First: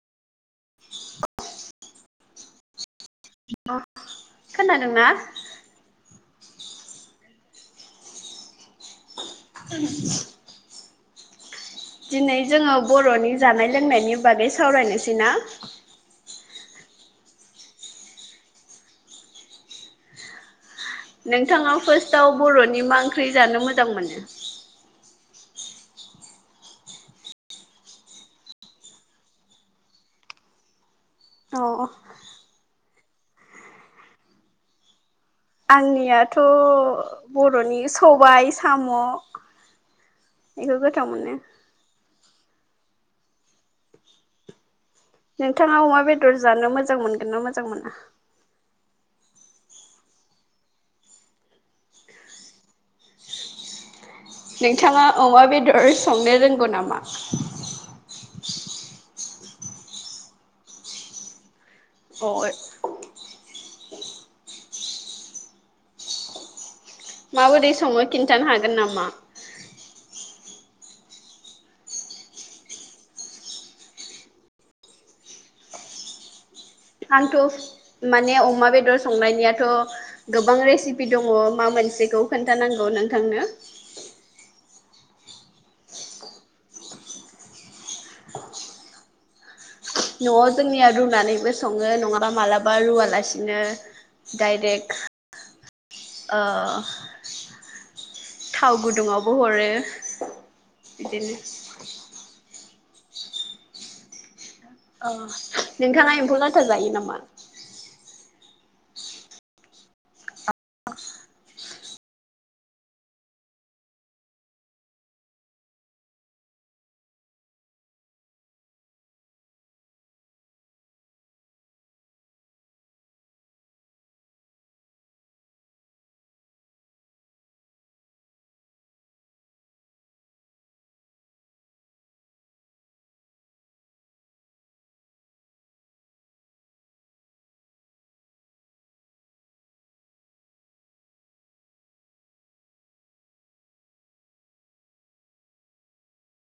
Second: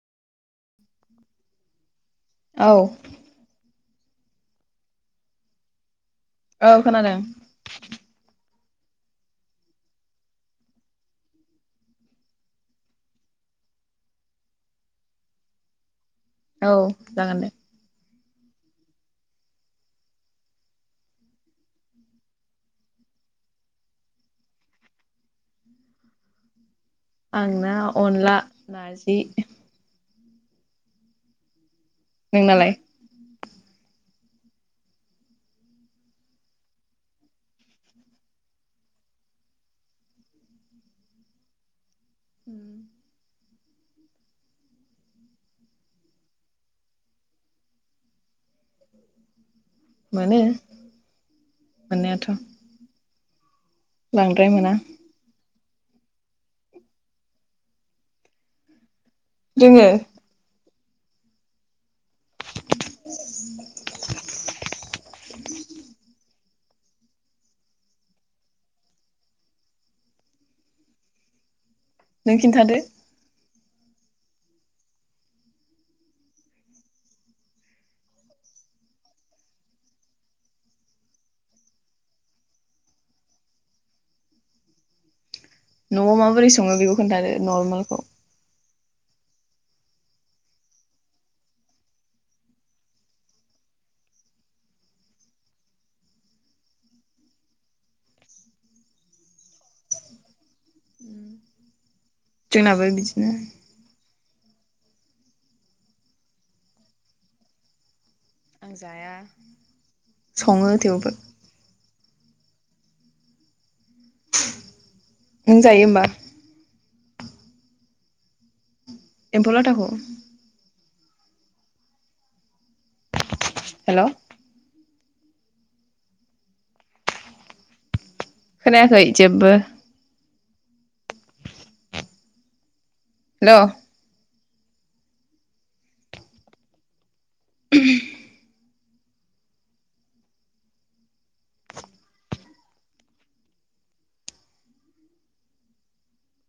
[inaudible] औ खोनादोंना औ खोनादों दिनै जोंङो बर'नि जानाय लोंनायनि बागै सावरायनोसै ना औ जागोन दे नोंथांङा फार्स्टआव बर'नि मा ओंख्रि जानो मोजां मोनो आंना अनला नारजि। अ अ। नोंनालाय? आंनियाथ' बर'नि सबाय साम'। इखो गोथाव मोनो। उम। नोंथांङा अमा बेदर जानो मोजां मोनगोन ना मोजां मोना? मोनो मोननायाथ'। बांद्राय मोना नोंथांङा अमा बेदर संनो रोंगौ नामा? दोङो। [unintelligible] [inaudible] माबोरै संङो खिन्थानो हागोन नामा? नों खिन्थादो। आंथ' माने अमा बेदर संनायनियाथ' गोबां रेसिपि दंङ मा मोनसेखौ खोन्थानांगौ नोंथांनो? न'आव माबोरै संङो बेखौ खोन्थादो नरमालखौ। न'आव जोंनिया रुनानैबो संङो नङाबा मालाबा रुवालासिनो डाइरेक्ट ओ थाव गुदुंङावबो हरो बिदिनो जोंनाबो बिदिनो ओह नोंथांङा एम्फौ लाथा जायो नामा? आं जाया संङो थेवबो। नों जायो ओमबा? एम्फौ लाथाखौ। हेलौ। खोनायाखै जेब्बो। हेलौ। [inaudible]